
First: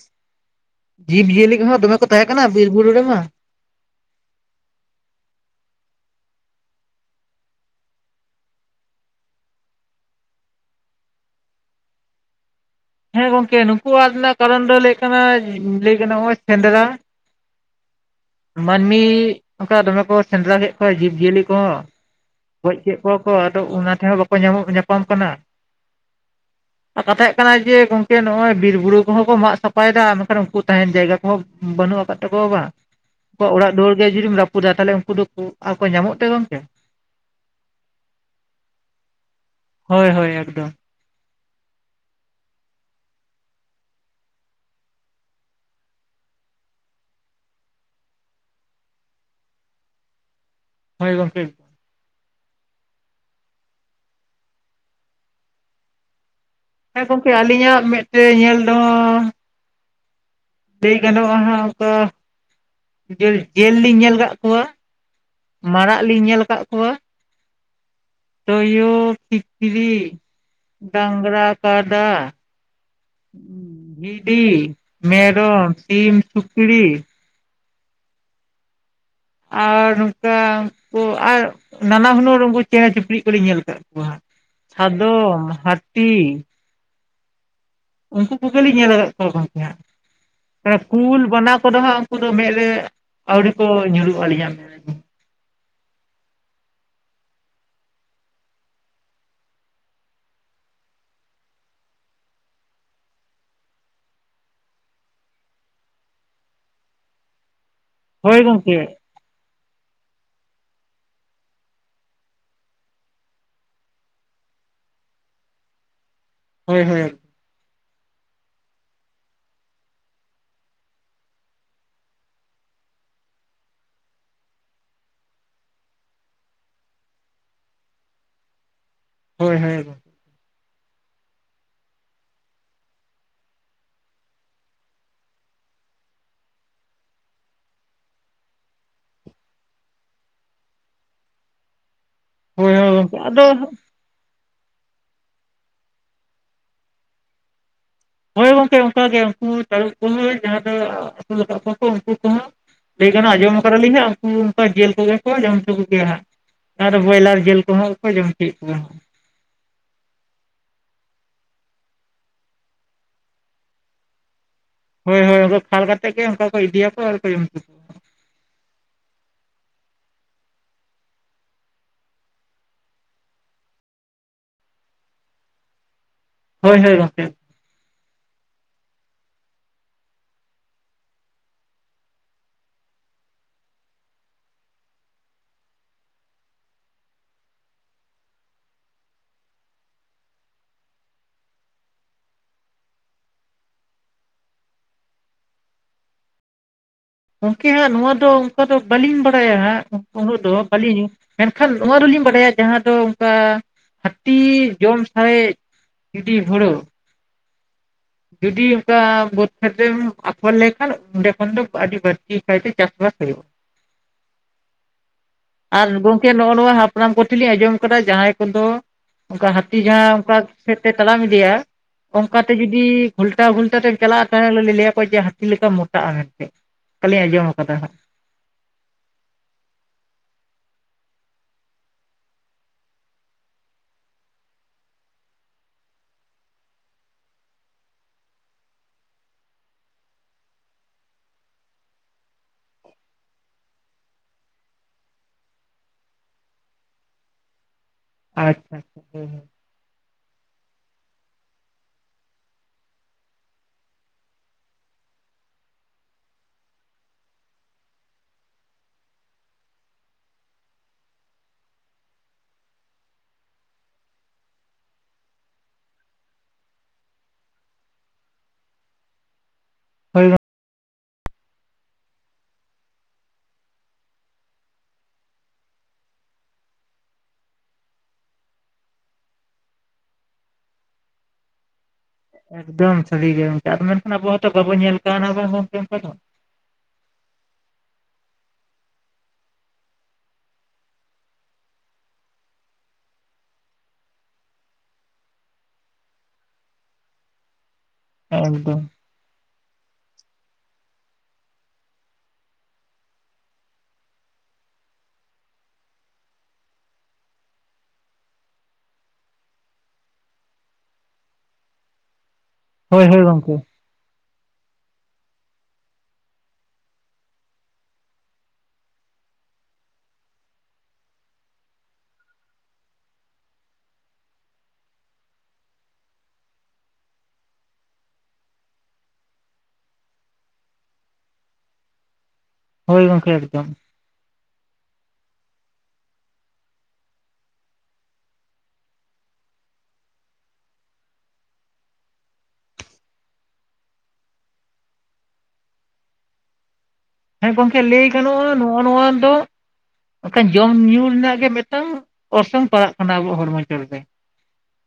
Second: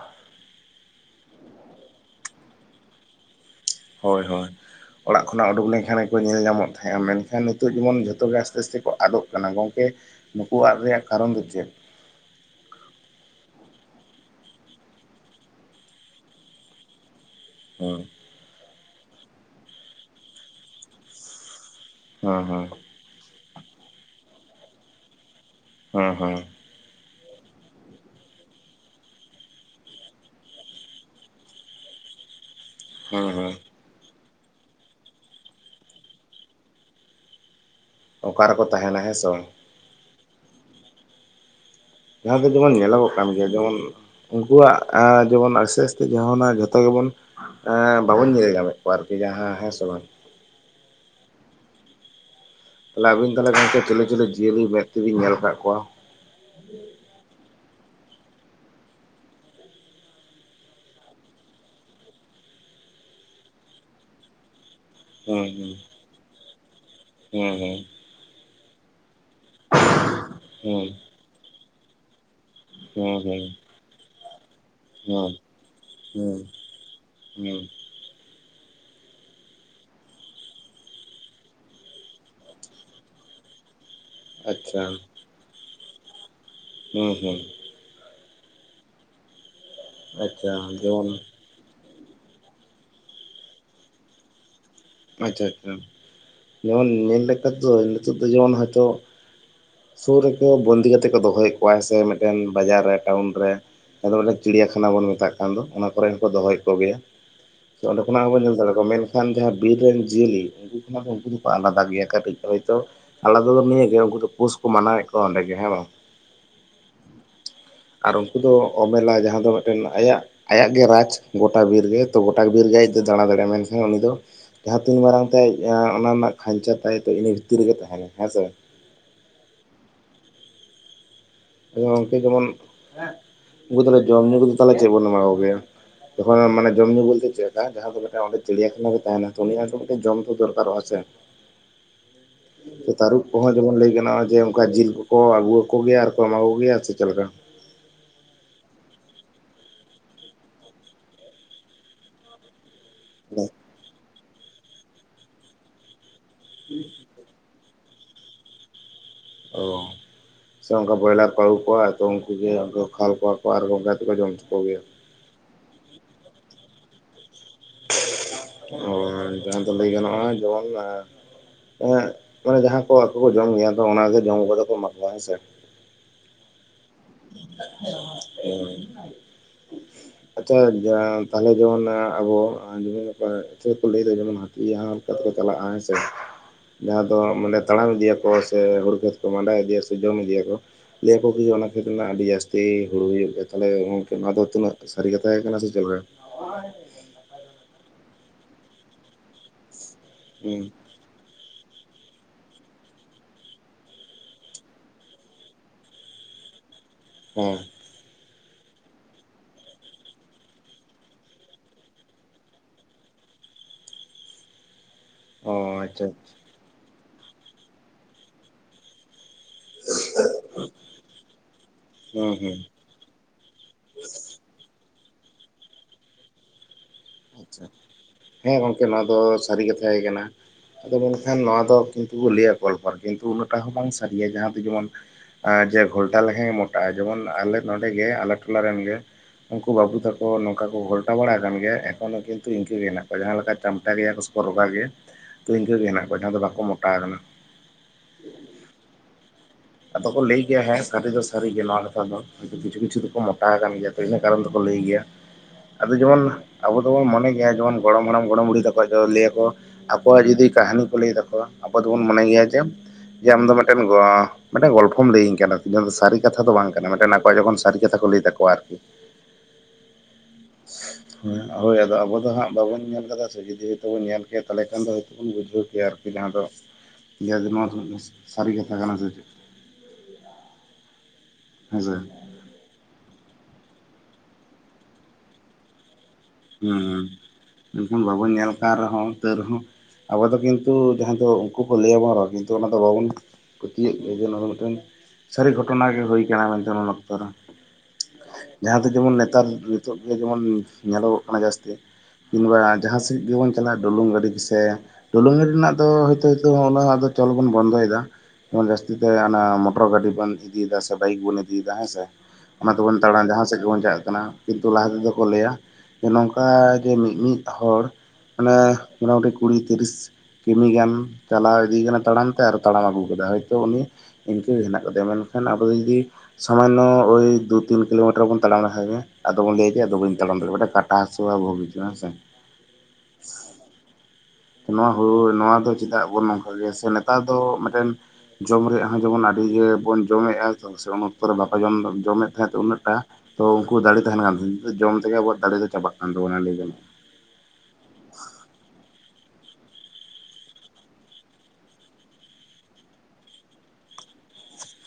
ᱡᱤᱵᱽᱡᱤᱭᱟᱹᱞᱤ ᱠᱚᱦᱚᱸ ᱫᱚᱢᱮ ᱠᱚ ᱛᱟᱦᱮᱸ ᱠᱟᱱᱟ ᱵᱤᱨ ᱵᱩᱨᱩ ᱨᱮᱢᱟ᱾ ᱦᱚᱭ ᱦᱚᱭ ᱚᱲᱟᱜ ᱠᱷᱚᱱᱟᱜ ᱩᱰᱩᱠ ᱞᱮᱱᱠᱷᱟᱱ ᱜᱮᱠᱚ ᱧᱮᱞ ᱧᱟᱢᱚᱜ ᱛᱟᱦᱮᱸᱜ-ᱟ ᱢᱮᱱᱠᱷᱟᱱ ᱱᱤᱛᱚᱜ ᱡᱮᱢᱚᱱ ᱡᱷᱚᱛᱚ ᱜᱮ ᱟᱥᱛᱮ ᱟᱥᱛᱮ ᱠᱚ ᱟᱫᱚᱜ ᱠᱟᱱᱟ, ᱜᱚᱝᱠᱮ ᱱᱩᱠᱩ ᱟᱫ ᱨᱮᱭᱟᱜ ᱠᱟᱨᱚᱱ ᱫᱚ ᱪᱮᱫ? ᱦᱮᱸ ᱜᱚᱝᱠᱮ ᱾ ᱱᱩᱠᱩ ᱟᱫ ᱨᱮᱱᱟᱜ ᱠᱟᱨᱚᱱ ᱫᱚ ᱞᱟᱹᱭ ᱠᱟᱱᱟ ᱞᱟᱹᱭ ᱜᱟᱱᱚᱜ ᱱᱚᱜᱼᱚᱭ ᱥᱮᱸᱫᱽᱨᱟ ᱦᱳᱭ ᱾ ᱢᱟᱹᱱᱢᱤ ᱚᱱᱠᱟ ᱫᱚᱢᱮ ᱠᱚ ᱥᱮᱸᱫᱽᱨᱟ ᱠᱮᱫ ᱠᱚᱣᱟ ᱡᱤᱵᱽᱼᱡᱤᱭᱟᱹᱞᱤ ᱠᱚᱦᱚᱸ ᱦᱮᱸ ᱜᱚᱡ ᱠᱮᱫ ᱠᱚᱣᱟ ᱠᱩ ᱠᱚ ᱟᱫᱚ ᱚᱱᱟ ᱛᱮᱦᱚᱸ ᱵᱟᱠᱚ ᱧᱟᱢᱚᱜ ᱧᱟᱯᱟᱢ ᱠᱟᱱᱟ ᱾ ᱦᱮᱸ ᱦᱮᱸ ᱠᱟᱛᱷᱟᱮᱫ ᱠᱟᱱᱟᱭ ᱡᱮ ᱜᱚᱝᱠᱮ ᱱᱚᱜᱼᱚᱭ ᱵᱤᱨ ᱵᱩᱨᱩ ᱠᱚᱦᱚᱸ ᱠᱚ ᱢᱟᱜ ᱥᱟᱯᱷᱟᱭᱮᱫᱟ ᱢᱮᱱᱠᱷᱟᱱ ᱩᱱᱠᱩ ᱛᱟᱦᱮᱱ ᱡᱟᱭᱜᱟ ᱠᱚᱦᱚᱸ ᱵᱟᱹᱱᱩᱜ ᱟᱠᱟᱫ ᱛᱟᱠᱚᱣᱟ ᱵᱟ ᱦᱮᱸ ᱦᱮᱸ ᱩᱱᱠᱩᱣᱟᱜ ᱚᱲᱟᱜ ᱫᱩᱣᱟᱹᱨ ᱜᱮ ᱡᱩᱫᱤᱢ ᱨᱟᱹᱯᱩᱫᱟ ᱛᱟᱦᱚᱞᱮ ᱩᱱᱠᱩ ᱫᱚ ᱟᱨ ᱠᱚ ᱧᱟᱢᱚᱜ ᱛᱮ ᱜᱚᱝᱠᱮ ᱚᱠᱟ ᱨᱮᱠᱚ ᱛᱟᱦᱮᱱᱟ ᱦᱮᱸ ᱥᱮ ᱵᱟᱝ ᱦᱳᱭ ᱦᱳᱭ ᱮᱠᱫᱚᱢ, ᱡᱟᱦᱟᱸ ᱫᱚ ᱡᱮᱢᱚᱱ ᱧᱮᱞᱚᱜᱚᱜ ᱠᱟᱱ ᱜᱮᱭᱟ ᱡᱮᱢᱚᱱ ᱩᱱᱠᱩᱣᱟᱜ ᱡᱮᱢᱚᱱ ᱟᱥᱛᱮ ᱟᱥᱛᱮ ᱡᱟᱦᱟᱱᱟᱜ ᱡᱷᱚᱛᱚ ᱜᱮᱵᱚᱱ ᱦᱮᱸ ᱵᱟᱵᱚᱱ ᱧᱮᱞ ᱧᱟᱢᱮᱫ ᱠᱚᱣᱟ ᱟᱨᱠᱤ ᱡᱟᱦᱟᱸ ᱦᱮᱸ ᱥᱮ ᱵᱟᱝ ᱦᱳᱭ ᱜᱚᱝᱠᱮ ᱾ ᱛᱟᱦᱚᱞᱮ ᱟᱵᱤᱱ ᱛᱟᱦᱚᱞᱮ ᱜᱚᱝᱠᱮ ᱪᱤᱞᱤ ᱪᱤᱞᱤ ᱡᱤᱭᱟᱹᱞᱤ ᱢᱮᱫ ᱛᱮᱵᱤᱱ ᱧᱮᱞ ᱟᱠᱟᱫ ᱠᱚᱣᱟ? ᱦᱮᱸ ᱜᱚᱝᱠᱮ ᱟᱹᱞᱤᱧᱟᱜ ᱢᱤᱫ ᱛᱮ ᱧᱮᱞ ᱫᱚ ᱞᱟᱹᱭ ᱜᱟᱱᱚᱜᱼᱟ ᱦᱟᱸᱜ ᱚᱱᱠᱟ ᱡᱤᱞ ᱞᱤᱧ ᱧᱮᱞ ᱟᱠᱟᱫ ᱠᱚᱣᱟ ᱾ ᱦᱩᱸ ᱦᱩᱸ ᱦᱩᱸ ᱦᱩᱸ ᱛᱚᱭᱩ ᱠᱷᱤᱠᱲᱤ ᱦᱮᱸ ᱰᱟᱝᱨᱟ ᱠᱟᱰᱟ ᱦᱩᱸ ᱦᱩᱸ ᱵᱷᱤᱰᱤ ᱢᱮᱨᱚᱢ ᱥᱤᱢ ᱥᱩᱠᱨᱤ ᱦᱮᱸ ᱾ ᱟᱨ ᱱᱚᱝᱠᱟ ᱟᱨ ᱱᱟᱱᱟ ᱦᱩᱱᱟᱹᱨ ᱩᱱᱠᱩ ᱪᱮᱬᱮ ᱪᱩᱯᱲᱤᱡ ᱠᱚ ᱞᱤᱧ ᱧᱮᱞ ᱟᱠᱟᱫ ᱠᱚᱣᱟ ᱾ ᱟᱪᱪᱷᱟ ᱥᱟᱫᱚᱢ ᱦᱟᱛᱤ ᱦᱩᱸ ᱦᱩᱸ ᱾ ᱩᱱᱠᱩ ᱠᱚᱜᱮ ᱞᱤᱧ ᱧᱮᱞ ᱟᱠᱟᱫ ᱠᱚᱣᱟ ᱜᱚᱝᱠᱮ ᱟᱪᱪᱷᱟ ᱦᱟᱸᱜ ᱡᱮᱢᱚᱱ ᱠᱩᱞ ᱵᱟᱱᱟ ᱠᱚᱫᱚ ᱦᱟᱸᱜ ᱩᱱᱠᱩ ᱫᱚ ᱢᱮᱫ ᱨᱮ ᱟᱹᱣᱨᱤ ᱠᱚ ᱧᱩᱨᱩᱜᱼᱟ ᱟᱹᱞᱤᱧᱟᱜ ᱢᱮᱫ ᱨᱮ ᱟᱪᱪᱷᱟ ᱟᱪᱪᱷᱟ ᱡᱮᱢᱚᱱ ᱧᱮᱞ ᱞᱮᱠᱟ ᱛᱚ ᱱᱤᱛᱚᱜ ᱫᱚ ᱡᱮᱢᱚᱱ ᱦᱚᱭᱛᱳ ᱥᱩᱨ ᱨᱮᱠᱚ ᱵᱸᱚᱫᱽᱫᱤ ᱠᱟᱛᱮ ᱠᱚ ᱫᱚᱦᱚᱭᱮᱫ ᱠᱚᱣᱟ ᱥᱮ ᱢᱤᱫᱴᱮᱱ ᱵᱟᱡᱟᱨ ᱨᱮ ᱴᱟᱣᱩᱱ ᱨᱮ ᱾ ᱟᱫᱚ ᱚᱱᱮ ᱮ ᱪᱤᱲᱤᱭᱟᱠᱷᱟᱱᱟ ᱵᱚᱱ ᱢᱮᱛᱟᱜ ᱠᱟᱱ ᱫᱚ ᱚᱱᱟ ᱠᱚᱨᱮ ᱦᱚᱸᱠᱚ ᱫᱚᱦᱚᱭᱮᱫ ᱠᱚ ᱜᱮᱭᱟ ᱾ ᱚᱸᱰᱮ ᱠᱷᱚᱱᱟᱜ ᱦᱳᱭ ᱦᱚᱸᱵᱚᱱ ᱧᱮᱞ ᱫᱟᱲᱮ ᱜᱚᱝᱠᱮ ᱠᱚᱣᱟ ᱢᱮᱱᱠᱷᱟᱱ ᱡᱟᱦᱟᱸ ᱵᱤᱨ ᱨᱮᱱ ᱡᱤᱭᱟᱹᱞᱤ ᱩᱱᱠᱩ ᱠᱷᱚᱱᱟᱜ ᱫᱚ ᱩᱱᱠᱩ ᱫᱚᱠᱚ ᱟᱞᱟᱫᱟ ᱜᱮᱭᱟ ᱠᱟᱹᱴᱤᱡ ᱦᱚᱭ ᱛᱚ ᱟᱞᱟᱫᱟ ᱫᱚ ᱱᱤᱭᱟᱹ ᱜᱮ ᱩᱱᱠᱩ ᱫᱚ ᱯᱩᱥ ᱠᱚ ᱢᱟᱱᱟᱣᱮᱫ ᱠᱚᱣᱟ ᱚᱸᱰᱮ ᱜᱮ ᱦᱮᱸ ᱵᱟᱝ ᱦᱳᱭ ᱦᱳᱭ ᱾ ᱟᱨ ᱩᱱᱠᱩ ᱫᱚ ᱚᱢᱮᱞᱟ ᱡᱟᱦᱟᱸ ᱫᱚ ᱢᱤᱫᱴᱮᱱ ᱟᱭᱟᱜ ᱟᱭᱟᱜ ᱜᱮ ᱨᱟᱡᱽ ᱜᱚᱴᱟ ᱵᱤᱨ ᱜᱮ ᱛᱚ ᱜᱚᱴᱟ ᱵᱤᱨ ᱜᱮ ᱟᱡᱛᱮᱭ ᱫᱟᱬᱟ ᱫᱟᱲᱮᱭᱟᱜᱼᱟ ᱢᱮᱱᱠᱷᱟᱱ ᱩᱱᱤ ᱫᱚ ᱡᱟᱦᱟᱸ ᱛᱤᱱ ᱢᱟᱨᱟᱝ ᱛᱮ ᱚᱱᱟ ᱨᱮᱱᱟᱜ ᱠᱷᱟᱧᱪᱟ ᱛᱟᱭ ᱤᱱᱟᱹ ᱵᱷᱤᱛᱤᱨ ᱨᱮᱜᱮ ᱛᱟᱦᱮᱱᱟ ᱦᱮᱸ ᱥᱮ ᱦᱳᱭ ᱦᱳᱭ ᱾ ᱚ ᱜᱚᱝᱠᱮ ᱡᱮᱢᱚᱱ ᱩᱱᱠᱩ ᱛᱟᱦᱚᱞᱮ ᱡᱚᱢ ᱧᱩ ᱠᱚᱫᱚ ᱛᱟᱦᱚᱞᱮ ᱪᱮᱫ ᱵᱚᱱ ᱮᱢᱟ ᱠᱚ ᱜᱮᱭᱟ ᱛᱚᱠᱷᱚᱱ ᱢᱟᱱᱮ ᱡᱚᱢ ᱧᱩ ᱵᱚᱞᱛᱮ ᱪᱮᱫ ᱞᱮᱠᱟ ᱡᱟᱦᱟᱸ ᱮᱴᱟ ᱚᱸᱰᱮ ᱪᱤᱲᱤᱭᱟᱠᱷᱟᱱᱟ ᱜᱮ ᱛᱟᱦᱮᱱᱟ ᱛᱚ ᱩᱱᱤᱭᱟ ᱛᱚ ᱡᱚᱢ ᱧᱩ ᱫᱚᱫᱚᱨᱠᱟᱨᱚᱜᱼᱟ ᱾ ᱥᱮ ᱜᱚᱝᱠᱮ ᱦᱳᱭ ᱦᱳᱭ ᱜᱚᱝᱠᱮ ᱛᱟᱹᱨᱩᱵ ᱟᱫᱚ ᱠᱚᱦᱚᱸ ᱡᱮᱢᱚᱱ ᱞᱟᱹᱭ ᱜᱟᱱᱚᱜᱼᱟ ᱡᱮ ᱚᱱᱠᱟ ᱡᱤᱞ ᱠᱚᱠᱚ ᱟᱹᱜᱩᱣᱟᱠ ᱜᱮᱭᱟ ᱟᱨᱠᱚ ᱮᱢᱟ ᱠᱚ ᱜᱮᱭᱟ ᱥᱮ ᱪᱮᱫ ᱞᱮᱠᱟ ᱦᱚᱳᱭ ᱜᱚᱝᱠᱮ ᱚᱱᱠᱟᱜ ᱜᱮ ᱩᱱᱠᱩ ᱛᱟᱹᱨᱩᱵ ᱠᱚᱦᱚᱸ ᱡᱟᱦᱟᱸ ᱫᱚ ᱟᱹᱥᱩᱞ ᱟᱠᱟᱫ ᱠᱚᱣᱟ ᱩᱱᱠᱩ ᱠᱚᱦᱚᱸ ᱞᱟᱹᱭ ᱜᱟᱱᱚᱜᱼᱟ ᱟᱸᱚᱢ ᱟᱠᱟᱫᱟ ᱞᱤᱧ ᱦᱟᱸᱜ ᱩᱱᱠᱩ ᱚᱱᱠᱟ ᱡᱮᱞ ᱠᱚᱜᱮ ᱠᱚᱸᱡᱚᱢ ᱦᱚᱪᱚ ᱠᱚ ᱜᱮᱭᱟ ᱦᱟᱸᱜ ᱾ ᱟᱨ ᱵᱚᱭᱞᱟᱨ ᱡᱤᱞ ᱠᱚᱦᱚᱸ ᱠᱚ ᱡᱚᱢ ᱦᱚᱪᱚᱭᱮᱫ ᱠᱚᱣᱟ ᱾ ᱚ ᱾ ᱥᱮ ᱚᱱᱠᱟ ᱵᱚᱭᱞᱟᱨ ᱠᱚ ᱟᱜᱩ ᱠᱚᱣᱟ ᱛᱚ ᱩᱱᱠᱩ ᱜᱮ ᱠᱷᱟᱞ ᱠᱚᱣᱟ ᱠᱚ ᱟᱨ ᱚᱝᱠᱟ ᱛᱮ ᱠᱚ ᱡᱚᱢ ᱦᱚᱪᱚ ᱠᱚᱜᱮᱭᱟ ᱾ ᱦᱳᱭ ᱦᱳᱭ ᱩᱱ ᱠᱷᱟᱞ ᱠᱟᱛᱮ ᱜᱮ ᱚᱱᱠᱟ ᱠᱚ ᱤᱫᱤᱭᱟᱠᱚ ᱟᱨᱠᱚ ᱡᱚᱢ ᱦᱚᱪᱚ ᱚ ᱡᱟᱦᱟᱸ ᱫᱚ ᱞᱟᱹᱭ ᱜᱟᱱᱚᱜᱼᱟ᱾ ᱡᱮᱢᱚᱱ ᱮᱜ ᱢᱟᱱᱮ ᱡᱟᱦᱟᱸ ᱠᱚ ᱟᱠᱚ ᱠᱚ ᱡᱚᱢ ᱜᱮᱭᱟ ᱚᱱᱟᱜᱮ ᱡᱚᱢ ᱠᱚᱫᱚ ᱠᱚ ᱮᱢᱟ ᱠᱚᱣᱟ ᱦᱮᱸᱥᱮ᱾ ᱦᱳᱭ ᱦᱳᱭ ᱜᱚᱝᱠᱮ᱾ [inaudible] [inaudible] ᱟᱪᱪᱷᱟ ᱛᱟᱦᱞᱮ ᱡᱮᱢᱚᱱ ᱟᱵᱚ ᱟᱸᱡᱚᱢ ᱧᱟᱢᱚᱜ ᱠᱟᱱᱟ ᱪᱮᱫ ᱠᱚ ᱞᱟᱹᱭ ᱫᱟ ᱡᱮᱢᱚᱱ ᱦᱟᱸᱜ ᱤᱭᱟᱹ ᱦᱟᱸᱜ ᱚᱱᱠᱟᱛᱮᱠᱚ ᱪᱟᱞᱟᱜᱼᱟ ᱦᱮᱸ ᱥᱮ᱾ ᱡᱟᱦᱟᱸ ᱫᱚ ᱢᱟᱱᱮ ᱛᱟᱲᱟᱢ ᱤᱫᱤᱭᱟᱠᱚ ᱥᱮ, ᱦᱩᱲᱩ ᱠᱷᱮᱛ ᱠᱚ ᱢᱟᱸᱰᱟ ᱤᱫᱤᱭᱟ, ᱥᱮ ᱡᱚᱢ ᱤᱫᱤᱭᱟᱠᱚ᱾ ᱞᱟᱹᱭ ᱟᱠᱚ ᱠᱤ ᱚᱱᱟ ᱨᱮᱱᱟᱜ ᱟᱹᱰᱤ ᱡᱟᱹᱥᱛᱤ ᱦᱩᱲᱩ ᱦᱩᱭᱩᱜ ᱜᱮᱭᱟ ᱛᱷᱟᱞᱮ ᱜᱚᱝᱠᱮ ᱱᱚᱣᱟ ᱫᱚ ᱛᱤᱱᱟᱹᱜ ᱥᱟᱹᱨᱤ ᱠᱟᱛᱷᱟ ᱜᱮ ᱠᱟᱱᱟ ᱥᱮ ᱪᱮᱫ ᱞᱮᱠᱟ? [unintelligible] ᱜᱚᱝᱠᱮ ᱦᱟᱸᱜ ᱱᱚᱣᱟ ᱫᱚ ᱚᱝᱠᱟ ᱫᱚ ᱵᱟᱹᱞᱤᱧ ᱵᱟᱲᱟᱭᱟ ᱦᱟᱸᱜ ᱩᱱᱟᱹᱜ ᱫᱚ ᱦᱩᱸ ᱵᱟᱹᱞᱤᱧ ᱢᱮᱱᱠᱷᱟᱱ ᱱᱚᱣᱟ ᱫᱚᱞᱤᱧ ᱵᱟᱰᱟᱭᱟ ᱡᱟᱦᱟᱸ ᱫᱚ ᱚᱝᱠᱟ ᱦᱟᱹᱛᱤ ᱡᱚᱢ ᱥᱟᱨᱮᱡ ᱜᱤᱰᱤ ᱦᱩᱲᱩ ᱦᱮᱸ᱾ ᱡᱩᱫᱤ ᱩᱝᱠᱟ ᱵᱟᱹᱫᱽ ᱠᱷᱮᱛ ᱨᱮᱢ ᱟᱯᱷᱚᱨ ᱞᱮᱠᱷᱟᱱ ᱚᱸᱰᱮ ᱠᱷᱚᱱ ᱫᱚ ᱟᱹᱰᱤ ᱵᱟᱹᱲᱛᱤ ᱠᱟᱭᱛᱮ ᱪᱟᱥ ᱵᱟᱥ ᱦᱩᱭᱩᱜᱼᱟ᱾ ᱚ [inaudible] ᱟᱨ ᱟᱪᱪᱷᱟ ᱜᱚᱝᱠᱮ ᱱᱚᱜᱼᱚ ᱱᱚᱣᱟ ᱦᱟᱯᱲᱟᱢ ᱠᱚᱴᱷᱮᱱ ᱞᱤᱧ ᱟᱸᱡᱚᱢ ᱠᱟᱫᱟ ᱡᱟᱦᱟᱸᱭ ᱠᱚᱫᱚ ᱚᱝᱠᱟ ᱠᱤ ᱡᱟᱦᱟᱸ ᱚᱱᱠᱟ ᱥᱮᱫ ᱛᱮ ᱛᱟᱲᱟᱢ ᱤᱫᱤᱭᱟ ᱦᱩᱸ ᱚᱱᱠᱟᱛᱮ ᱦᱩᱸ ᱡᱩᱫᱤ ᱠᱤ ᱜᱷᱚᱞᱴᱟ ᱜᱷᱚᱞᱴᱟ ᱛᱮᱢ ᱪᱟᱞᱟᱜᱼᱟ ᱛᱟᱦᱞᱮ ᱞᱟᱹᱭᱟ ᱠᱚ ᱡᱮ ᱦᱟᱹᱛᱤ ᱞᱮᱠᱟᱢ ᱢᱳᱴᱟᱜᱼᱟ ᱢᱮᱱᱛᱮ᱾ ᱠᱷᱟᱹᱞᱤᱧ ᱟᱸᱡᱚᱢ ᱟᱪᱪᱷᱟ ᱟᱠᱟᱫᱟ ᱦᱟᱸᱜ᱾ ᱦᱮᱸ ᱜᱚᱝᱠᱮ ᱱᱚᱣᱟ ᱫᱚ ᱥᱟᱹᱨᱤ ᱠᱟᱛᱷᱟ ᱜᱮ ᱠᱟᱱᱟ᱾ ᱟᱫᱚ ᱢᱮᱱᱠᱷᱟᱱ ᱱᱚᱣᱟ ᱫᱚ ᱠᱤᱱᱛᱩ ᱠᱚ ᱞᱟᱹᱭᱟ ᱜᱚᱞᱯᱚ ᱨᱮ ᱠᱤᱱᱛᱩ ᱩᱱᱟᱹᱜ ᱴᱟ ᱦᱚᱸ ᱵᱟᱝ ᱥᱟᱹᱨᱤᱭᱟ ᱡᱟᱦᱟᱸ ᱫᱚ ᱡᱮᱢᱚᱱ ᱟᱸ ᱡᱮ ᱜᱷᱚᱞᱴᱟ ᱞᱮᱠᱷᱟᱱ ᱜᱮ ᱢᱚᱴᱟᱜᱼᱟᱭ ᱡᱮᱢᱚᱱ ᱟᱞᱮ ᱱᱚᱸᱰᱮᱜᱮ ᱟᱞᱮ ᱴᱚᱞᱟ ᱨᱮᱱ ᱜᱮ ᱩᱱᱠᱩ ᱵᱟᱹᱵᱩ ᱛᱟᱠᱚ ᱱᱚᱝᱠᱟ ᱠᱚ ᱜᱷᱚᱞᱴᱟ ᱵᱟᱲᱟᱜ ᱠᱟᱱ ᱜᱮᱭᱟ ᱮ ᱮᱠᱷᱚᱱᱳ ᱠᱤᱱᱛᱩ ᱤᱝᱠᱟᱹ ᱜᱮ ᱦᱮᱱᱟᱜ ᱠᱚᱣᱟ ᱡᱟᱦᱟᱸ ᱞᱮᱠᱟ ᱪᱟᱢᱴᱟ ᱜᱮᱭᱟ ᱠᱚ ᱥᱮ ᱠᱚ ᱨᱚᱜᱟ ᱜᱮᱭᱟ᱾ ᱛᱚ ᱤᱝᱠᱟᱹ ᱜᱮ ᱦᱮᱱᱟᱜ ᱠᱚᱣᱟ᱾ ᱡᱟᱦᱟᱸ ᱫᱚ ᱵᱟᱠᱚ ᱢᱚᱴᱟᱣ ᱠᱟᱱᱟ᱾ ᱟᱪᱪᱷᱟ ᱟᱪᱪᱷᱟ ᱦᱩᱸ ᱦᱩᱸ᱾ ᱟᱫᱚ ᱠᱚ ᱞᱟᱹᱭ ᱜᱮᱭᱟ ᱦᱮᱸ ᱥᱟᱹᱨᱤ ᱫᱚ ᱥᱟᱹᱨᱤ ᱜᱮ ᱱᱚᱣᱟ ᱠᱟᱛᱷᱟ ᱫᱚ᱾ ᱠᱤᱪᱷᱩ ᱠᱤᱪᱷᱩ ᱫᱚ ᱠᱚ ᱢᱚᱴᱟᱣ ᱟᱠᱟᱱ ᱜᱮᱭᱟ ᱛᱚ᱾ ᱤᱱᱟᱹ ᱠᱟᱨᱚᱱ ᱛᱮᱠᱚ ᱞᱟᱹᱭ ᱜᱮᱭᱟ᱾ ᱟᱫᱚ ᱡᱮᱢᱚᱱ ᱟᱵᱚ ᱫᱚ ᱵᱚ ᱢᱚᱱᱮ ᱜᱮᱭᱟ ᱡᱮᱢᱚᱱ ᱜᱚᱲᱚᱢ ᱦᱟᱲᱟᱢ ᱜᱚᱲᱚᱢ ᱵᱩᱲᱦᱤ ᱛᱟᱠᱚ ᱟᱫᱚ ᱞᱟᱹᱭᱟ ᱠᱚ᱾ ᱟᱠᱚᱣᱟᱜ ᱡᱩᱫᱤ ᱠᱟᱹᱦᱱᱤ ᱠᱚ ᱞᱟᱹᱭ ᱛᱟᱠᱚᱣᱟ ᱟᱵᱚ ᱫᱚᱵᱚᱱ ᱢᱚᱱᱮᱭ ᱜᱮᱭᱟ ᱡᱮ ᱡᱮ ᱟᱢᱫᱚ ᱢᱤᱫᱴᱮᱱ ᱜᱳᱸ ᱢᱤᱫᱴᱮᱱ ᱜᱚᱞᱯᱷᱚᱢ ᱞᱟᱹᱭ ᱟᱹᱧ ᱠᱟᱱᱟ᱾ ᱡᱟᱦᱟ ᱫᱚ ᱥᱟᱹᱨᱤ ᱠᱟᱛᱷᱟ ᱫᱚ ᱵᱟᱝ ᱠᱟᱱᱟ᱾ ᱢᱤᱫᱴᱟᱝ ᱟᱠᱚᱣᱟᱜ ᱡᱚᱠᱷᱚᱱ ᱥᱟᱹᱨᱤ ᱠᱟᱛᱷᱟ ᱠᱚ ᱞᱟᱹᱭ ᱛᱟᱠᱚᱣᱟ ᱟᱨᱠᱤ ᱦᱳᱭ᱾ ᱦᱩᱸ, ᱦᱳᱭ ᱟᱫᱚ ᱟᱵᱚ ᱫᱚ ᱦᱟᱸᱜ ᱵᱟᱵᱚᱱ ᱧᱮᱞ ᱠᱟᱫᱟ ᱥᱮ ᱡᱩᱫᱤ ᱦᱚᱭᱛᱳ ᱵᱚᱱ ᱧᱮᱞ ᱠᱮᱭᱟ ᱛᱷᱟᱞᱮ ᱠᱷᱟᱱ ᱫᱚ ᱦᱚᱭᱛᱚ ᱵᱚᱱ ᱵᱩᱡᱷᱟᱹᱣ ᱠᱮᱭᱟ ᱟᱨᱠᱤ᱾ ᱡᱟᱦᱟᱸ ᱫᱚ ᱜᱮᱡ ᱱᱚᱣᱟ ᱫᱚ ᱥᱟᱹᱨᱤ ᱠᱟᱛᱷᱟ ᱠᱟᱱᱟ ᱥᱮ ᱪᱮᱫ? ᱦᱮᱸ ᱥᱮ᱾ ᱮᱠᱫᱚᱢ ᱥᱟᱹᱨᱤ ᱜᱮ ᱟᱫᱚ ᱢᱮᱱᱠᱷᱟᱱ ᱟᱵᱚ ᱦᱚᱸᱛᱚ ᱵᱟᱵᱚ ᱧᱮᱞ ᱠᱟᱣᱱᱟ ᱵᱟᱝ ᱜᱚᱝᱠᱮ ᱚᱱᱠᱟ ᱫᱚ᱾ ᱦᱩᱸ, ᱮᱱᱠᱷᱟᱱ ᱵᱟᱵᱚ ᱧᱮᱞ ᱠᱟ ᱨᱮᱦᱚᱸ ᱛᱟᱹᱣ ᱨᱮᱦᱚᱸ ᱟᱵᱚ ᱫᱚ ᱠᱤᱱᱛᱩ ᱡᱟᱦᱟᱸ ᱫᱚ ᱩᱝᱠᱩ ᱠᱚ ᱞᱟᱹᱭ ᱟᱵᱚᱱ ᱨᱮᱦᱚᱸ ᱠᱤᱱᱛᱩ ᱚᱱᱟ ᱫᱚ ᱵᱟᱵᱚᱱ ᱯᱟᱹᱛᱭᱟᱹᱜ ᱜᱮ, ᱡᱮ ᱱᱚᱣᱟ ᱫᱚ ᱢᱤᱫᱴᱮᱱ ᱥᱟᱹᱨᱤ ᱜᱷᱚᱴᱚᱱᱟ ᱜᱮ ᱦᱩᱭ ᱠᱟᱱᱟ ᱢᱮᱱᱛᱮ ᱩᱱ ᱚᱠᱛᱚ ᱨᱮ᱾ ᱡᱟᱦᱟᱸ ᱮᱠᱫᱚᱢ ᱫᱚ ᱡᱮᱢᱚᱱ ᱱᱮᱛᱟᱨ ᱱᱤᱛᱚᱜ ᱜᱮ ᱡᱮᱢᱚᱱ ᱧᱮᱞᱚᱜᱚᱜ ᱠᱟᱱᱟ ᱡᱟᱹᱥᱛᱤ᱾ ᱠᱤᱝᱵᱟ ᱡᱟᱦᱟᱸ ᱥᱮᱫ ᱜᱮᱵᱚᱱ ᱪᱟᱞᱟᱜ ᱰᱩᱞᱩᱝ ᱜᱟᱹᱰᱤ ᱛᱮ ᱥᱮ ᱰᱩᱞᱩᱝ ᱜᱟᱹᱰᱤ ᱨᱮᱱᱟᱜ ᱫᱚ ᱦᱚᱭᱛᱚ ᱦᱚᱭᱛᱚ ᱩᱱᱟᱹᱜ ᱟᱫᱚ ᱪᱚᱞ ᱵᱚᱱ ᱵᱚᱱᱫᱚᱭᱫᱟ᱾ ᱡᱮᱢᱚᱱ ᱡᱟᱹᱥᱛᱤ ᱛᱮ ᱟᱱᱟ ᱢᱚᱴᱚᱨ ᱜᱟᱹᱰᱤ ᱵᱚᱱ ᱤᱫᱤᱭᱫᱟ ᱥᱮ ᱵᱟᱭᱤᱠ ᱵᱚᱱ ᱤᱫᱤᱭᱫᱟ ᱦᱮᱸ ᱥᱮ᱾ ᱚᱱᱟ ᱛᱮᱵᱚᱱ ᱦᱳᱭ ᱦᱳᱭ ᱫᱟᱲᱟᱱ ᱡᱟᱦᱟᱸ ᱜᱚᱝᱠᱮ ᱥᱮᱫ ᱜᱮᱵᱚᱱ ᱪᱟᱜ ᱠᱟᱱᱟ᱾ ᱠᱤᱱᱛᱩ ᱞᱟᱦᱟ ᱛᱮᱫᱚ ᱠᱚ ᱞᱟᱹᱭᱟ ᱱᱚᱝᱠᱟ ᱡᱮ ᱢᱤ ᱢᱤᱫ ᱦᱚᱲ ᱢᱟᱱᱮ ᱢᱚᱴᱟᱢᱩᱴᱤ ᱠᱩᱲᱤ ᱛᱤᱨᱤᱥ ᱠᱤᱢᱤ ᱜᱟᱱ ᱪᱟᱞᱟᱣ ᱤᱫᱤᱭ ᱠᱟᱱᱟ ᱛᱟᱲᱟᱢ ᱛᱮ ᱟᱨ ᱛᱟᱲᱟᱢ ᱟᱹᱜᱩ ᱠᱟᱫᱟ ᱦᱚᱭᱛᱚ ᱩᱱᱤ ᱤᱱᱠᱟᱹ ᱜᱮ ᱦᱮᱱᱟᱜ ᱠᱟᱫᱮᱭᱟ ᱢᱮᱱᱠᱷᱟᱱ ᱟᱵᱚ ᱫᱚ ᱡᱩᱫᱤ ᱥᱟᱢᱟᱱᱱᱚ ᱳᱭ ᱫᱩ ᱛᱤᱱ ᱠᱤᱞᱳᱢᱤᱴᱟᱨ ᱵᱚᱱ ᱛᱟᱲᱟᱢ ᱞᱮᱠᱷᱟᱡ ᱜᱮ ᱟᱫᱚ ᱵᱚᱱ ᱞᱟᱹᱭᱟ ᱡᱮ ᱟᱫᱚ ᱵᱟᱹᱧ ᱛᱟᱲᱟᱢ ᱫᱟᱲᱮ ᱢᱤᱫᱴᱟᱝ ᱠᱟᱴ ᱴᱟᱥ ᱳᱣᱟᱭ ᱵᱚᱦᱚᱜ ᱵᱟᱹᱲᱤᱪᱚᱜᱼᱟ ᱦᱮᱸ ᱥᱮ᱾ ᱦᱳᱭ ᱜᱚᱝᱠᱮ ᱮᱠᱫᱚᱢ᱾ ᱱᱚᱣᱟ ᱦᱩᱲᱩ ᱱᱚᱣᱟ ᱫᱚ ᱪᱮᱫᱟᱜ ᱵᱚᱱ ᱱᱚᱝᱠᱟ ᱜᱮᱭᱟ ᱥᱮ ᱱᱮᱛᱟᱨ ᱫᱚ ᱢᱤᱫᱴᱮᱱ ᱡᱚᱢ ᱨᱮᱭᱟᱜ ᱦᱚᱸ ᱡᱮᱢᱚᱱ ᱟᱹᱰᱤ ᱜᱮ ᱵᱚᱱ ᱡᱚᱢᱮᱫᱼᱟ ᱛᱚ᱾ ᱥᱮ ᱩᱱ ᱚᱠᱛᱚ ᱨᱮ ᱵᱟᱠᱚ ᱡᱚᱢ ᱫᱟ ᱡᱚᱢᱮᱜ ᱛᱟᱦᱮᱸᱫ ᱩᱱᱟᱹᱜ ᱴᱟᱜ᱾ ᱛᱚ ᱩᱱᱠᱩ ᱫᱟᱲᱮ ᱛᱟᱦᱮᱱ ᱠᱟᱱ ᱛᱮ ᱱᱤᱛᱚᱜ ᱡᱚᱢ ᱛᱮᱜᱮ ᱟᱵᱚᱣᱟᱜ ᱫᱟᱲᱮ ᱫᱚ ᱪᱟᱵᱟᱜ ᱠᱟᱱ ᱛᱟᱵᱚᱱᱟ ᱞᱟᱹᱭ ᱜᱟᱱᱚᱜ-ᱟ᱾ ᱦᱮᱸ ᱜᱚᱝᱠᱮ ᱞᱟᱹᱭ ᱜᱟᱱᱚᱜ-ᱟ ᱱᱚᱣᱟ ᱱᱚᱣᱟ ᱫᱚ ᱢᱮᱱ ᱠᱷᱟᱱ ᱡᱚᱢ ᱧᱩ ᱨᱮᱱᱟᱜ ᱜᱮ ᱢᱮᱫᱴᱟᱝ ᱚᱨᱥᱚᱝ ᱯᱟᱲᱟᱜ ᱠᱟᱱᱟ ᱟᱵᱚᱣᱟᱜ ᱦᱚᱲᱢᱚ ᱡᱳᱨ ᱨᱮ᱾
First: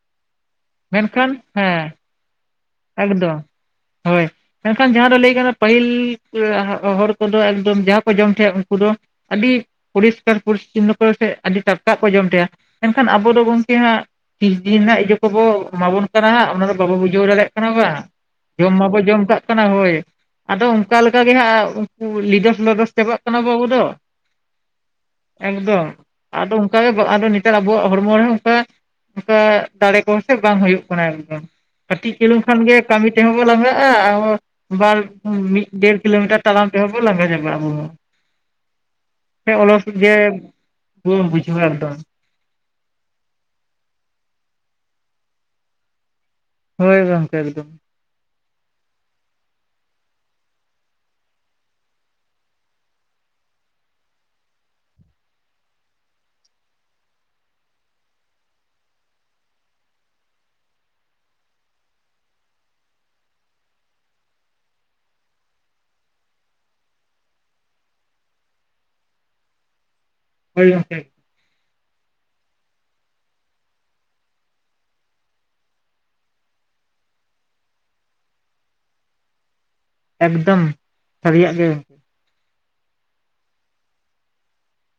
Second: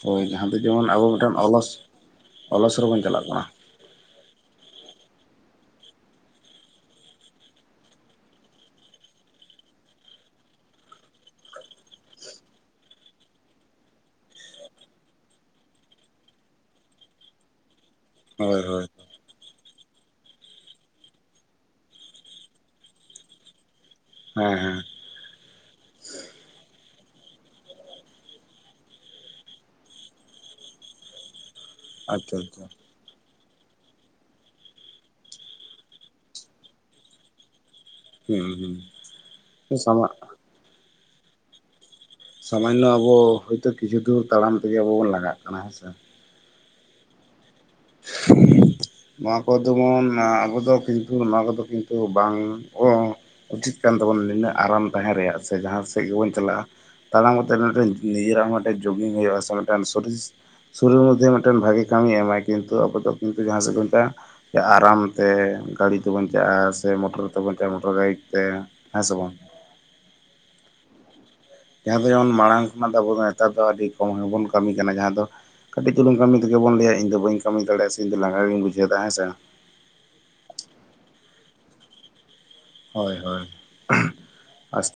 ᱦᱳᱭ ᱡᱟᱦᱟᱸ ᱫᱚ ᱡᱮᱢᱚᱱ ᱟᱵᱚ ᱢᱮᱱᱠᱷᱟᱱ ᱢᱤᱫᱴᱮᱱ ᱚᱞᱚᱥᱼᱼ ᱦᱮᱸ ᱮᱠᱫᱚᱢ ᱦᱳᱭ᱾ ᱢᱮᱱᱠᱷᱟᱱ ᱡᱟᱦᱟᱸ ᱫᱚ ᱞᱟᱹᱭ ᱜᱟᱱᱚᱜ-ᱟ ᱯᱟᱹᱦᱤᱞ ᱮ ᱦᱟᱸ ᱦᱚᱲ ᱠᱚᱫᱚ ᱮᱠᱫᱚᱢ ᱡᱟᱦᱟᱸ ᱠᱚ ᱡᱚᱢ ᱛᱷᱮᱜ-ᱟ ᱩᱱᱠᱩ ᱫᱚᱼᱼ ᱟᱹᱰᱤᱜ ᱯᱚᱨᱤᱥᱠᱟᱨ ᱯᱚᱨᱤᱥᱪᱤᱱᱱᱚ ᱠᱚ ᱯᱚᱥᱮᱜ ᱟᱰᱤ ᱴᱟᱴᱠᱟ ᱠᱚ ᱡᱚᱢ ᱛᱮᱦᱮᱸᱜ-ᱟ᱾ ᱢᱮᱱᱠᱷᱟᱱ ᱟᱵᱚ ᱫᱚ ᱜᱚᱝᱠᱮ ᱦᱟᱸᱜ ᱛᱤᱥ ᱫᱤᱱ ᱨᱮᱱᱟᱜ ᱤᱭᱟᱹ ᱠᱚᱵᱚ ᱮᱢᱟ ᱵᱚᱱ ᱠᱟᱱᱟ ᱦᱟᱸᱜ ᱚᱱᱟ ᱫᱚ ᱵᱟᱵᱚ ᱵᱩᱡᱷᱟᱹᱣ ᱫᱟᱲᱮᱜ [unintelligible] ᱦᱳᱭ ᱡᱚᱢ ᱦᱳᱭ ᱢᱟᱵᱚ ᱡᱚᱢ ᱠᱟᱜ᱾ ᱠᱟᱱᱟ ᱦᱳᱭ ᱟᱫᱚ ᱚᱱᱠᱟ ᱠᱮᱠᱟ ᱜᱮ ᱦᱟᱸᱜ ᱩᱱᱠᱩ ᱞᱤᱰᱟᱹᱥ ᱞᱚᱰᱚᱥ ᱪᱟᱵᱟᱜ ᱠᱟᱱᱟ ᱵᱚ ᱟᱹᱵᱩ ᱫᱚ᱾ ᱦᱮᱸ ᱦᱮᱸ᱾ ᱮᱠᱫᱚᱢ᱾ ᱟᱫᱚ ᱚᱱᱠᱟ ᱜᱮ ᱵᱟ ᱟᱫᱚ ᱱᱮᱛᱟᱨ ᱟᱵᱚᱣᱟᱜ ᱦᱚᱲᱢᱚ ᱨᱮᱦᱚᱸ ᱚᱱᱠᱟ ᱚᱱᱠᱟ ᱫᱟᱲᱮ ᱠᱚᱦᱚᱸ ᱥᱮ ᱵᱟᱝ ᱦᱩᱭᱩᱜ ᱠᱟᱱᱟ ᱮᱠᱫᱚᱢ᱾ ᱟᱪᱪᱷᱟ ᱠᱤᱞᱚᱝ ᱠᱷᱟᱱ ᱟᱪᱪᱷᱟ ᱜᱮ ᱠᱟᱢᱤ ᱛᱮᱦᱚᱸ ᱵᱚ ᱞᱟᱸᱜᱟᱜ-ᱟ ᱵᱟᱨ ᱢᱤᱫ ᱰᱮᱲ ᱠᱤᱞᱳᱢᱤᱴᱟᱨ ᱛᱟᱲᱟᱢ ᱛᱮᱦᱚᱸ ᱵᱩ ᱞᱟᱸᱜᱟ ᱪᱟᱵᱟᱜ-ᱟ ᱟᱵᱩ ‌ᱦᱚᱸ᱾ ᱦᱩᱸ ᱦᱮᱸ ᱦᱩᱸ ᱚᱞᱚᱥ ᱥᱟᱢᱟᱜ ᱜᱮ ᱵᱩᱱ ᱵᱩᱡᱷᱟᱹᱣᱟ ᱮᱠᱫᱚᱢ᱾ ᱥᱟᱢᱟᱭᱱᱚ ᱟᱵᱚ ᱦᱚᱭᱛᱚ ᱠᱤᱪᱷᱩ ᱫᱩᱨ ᱛᱟᱲᱟᱢ ᱛᱮᱜᱮ ᱟᱵᱚ ᱵᱚᱱ ᱞᱟᱸᱜᱟᱜ ᱠᱟᱱᱟ ᱦᱮᱸᱥᱮ᱾ ᱦᱳᱭ ᱜᱚᱝᱠᱮ ᱮᱠᱫᱚᱢ᱾ ᱱᱚᱣᱟ ᱠᱚ ᱫᱚᱢᱚᱱ ᱟᱵᱚ ᱫᱚ ᱠᱤᱱᱛᱩ ᱱᱚᱣᱟ ᱠᱚᱫᱚ ᱠᱤᱱᱛᱩ ᱵᱟᱝ ᱚ ᱩᱪᱤᱛ ᱠᱟᱱ ᱛᱟᱵᱚᱱᱟ ᱱᱤᱱᱟᱹᱜ ᱟᱨᱟᱢ ᱛᱟᱦᱮᱸ ᱨᱮᱭᱟᱜ ᱥᱮ ᱡᱟᱦᱟᱸ ᱥᱮᱜ ᱜᱮᱵᱚᱱ ᱪᱟᱞᱟᱜ-ᱟ᱾ ᱛᱟᱲᱟᱢ‌ ᱠᱟᱛᱮᱜ ᱢᱤᱫᱴᱟᱝ ᱱᱤᱡᱟᱹᱨᱟᱜ ᱢᱤᱫᱴᱮᱱ ᱡᱚᱜᱤᱝ ᱦᱩᱭᱩᱜ-ᱟ ᱢᱤᱫᱴᱟᱝ ᱥᱚᱨᱤᱥᱼᱼ ᱥᱚᱨᱤᱨ‌ ᱢᱩᱫᱽᱫᱷᱮ ᱢᱤᱫᱴᱮᱱ ᱵᱷᱟᱹᱜᱤ ᱠᱟᱢᱤ ᱮᱢᱟᱭ ᱠᱤᱱᱛᱩ ᱟᱵᱚ ᱫᱚ ᱠᱤᱱᱩᱛ ᱡᱟᱦᱟᱸ ᱥᱮᱜ ᱜᱮ ᱮᱱᱛᱮᱜᱼᱼ ᱥᱮ ᱟᱨᱟᱢ ᱛᱮ ᱜᱟᱲᱤ ᱛᱮ ᱵᱚᱱ ᱪᱟᱜ-ᱟ ᱥᱮ ᱢᱚᱴᱚᱨ ᱛᱮ ᱵᱚᱱ ᱪᱟᱜ-ᱟ ᱢᱚᱴᱚᱨ ᱵᱟᱭᱤᱠ ᱛᱮ᱾ ᱦᱮᱸ ᱥᱮ ᱵᱚᱝ? ᱦᱳᱭ ᱜᱚᱝᱠᱮ‌᱾ ᱡᱟᱦᱟᱸ ᱫᱚ ᱡᱮᱢᱚᱱ ᱢᱟᱲᱟᱝ ᱠᱷᱚᱱᱟᱜ ᱫᱚ ᱟᱵᱚ ᱫᱚ ᱱᱮᱛᱟᱨ ᱫᱚ ᱟᱰᱤ ᱠᱚᱢ ᱜᱮᱵᱚᱱ ᱠᱟᱹᱢᱤ ᱠᱟᱱᱟ ᱡᱟᱦᱟᱸ ᱫᱚ ᱠᱟᱹᱴᱤᱡ ᱪᱩᱞᱩᱝ ᱠᱟᱢᱤ ᱛᱮᱜᱮ ᱵᱚᱱ ᱞᱟᱹᱭᱟ, ᱤᱧ ᱫᱟ ᱵᱟᱹᱧ ᱠᱟᱢᱤ ᱫᱟᱲᱮᱭᱟᱜ-ᱟ, ᱥᱮ ᱤᱧ ᱫᱚ ᱞᱟᱸᱜᱟ ᱜᱤᱧ ᱵᱩᱡᱷᱟᱹᱣ ᱫᱟ ᱦᱮᱸ ᱥᱮ᱾ ᱮᱠᱫᱚᱢ ᱥᱟᱹᱨᱤᱭᱟᱜ ᱜᱮ᱾ ᱦᱳᱭ ᱦᱳᱭ ᱩᱸᱦᱩ ᱟᱥᱼᱼ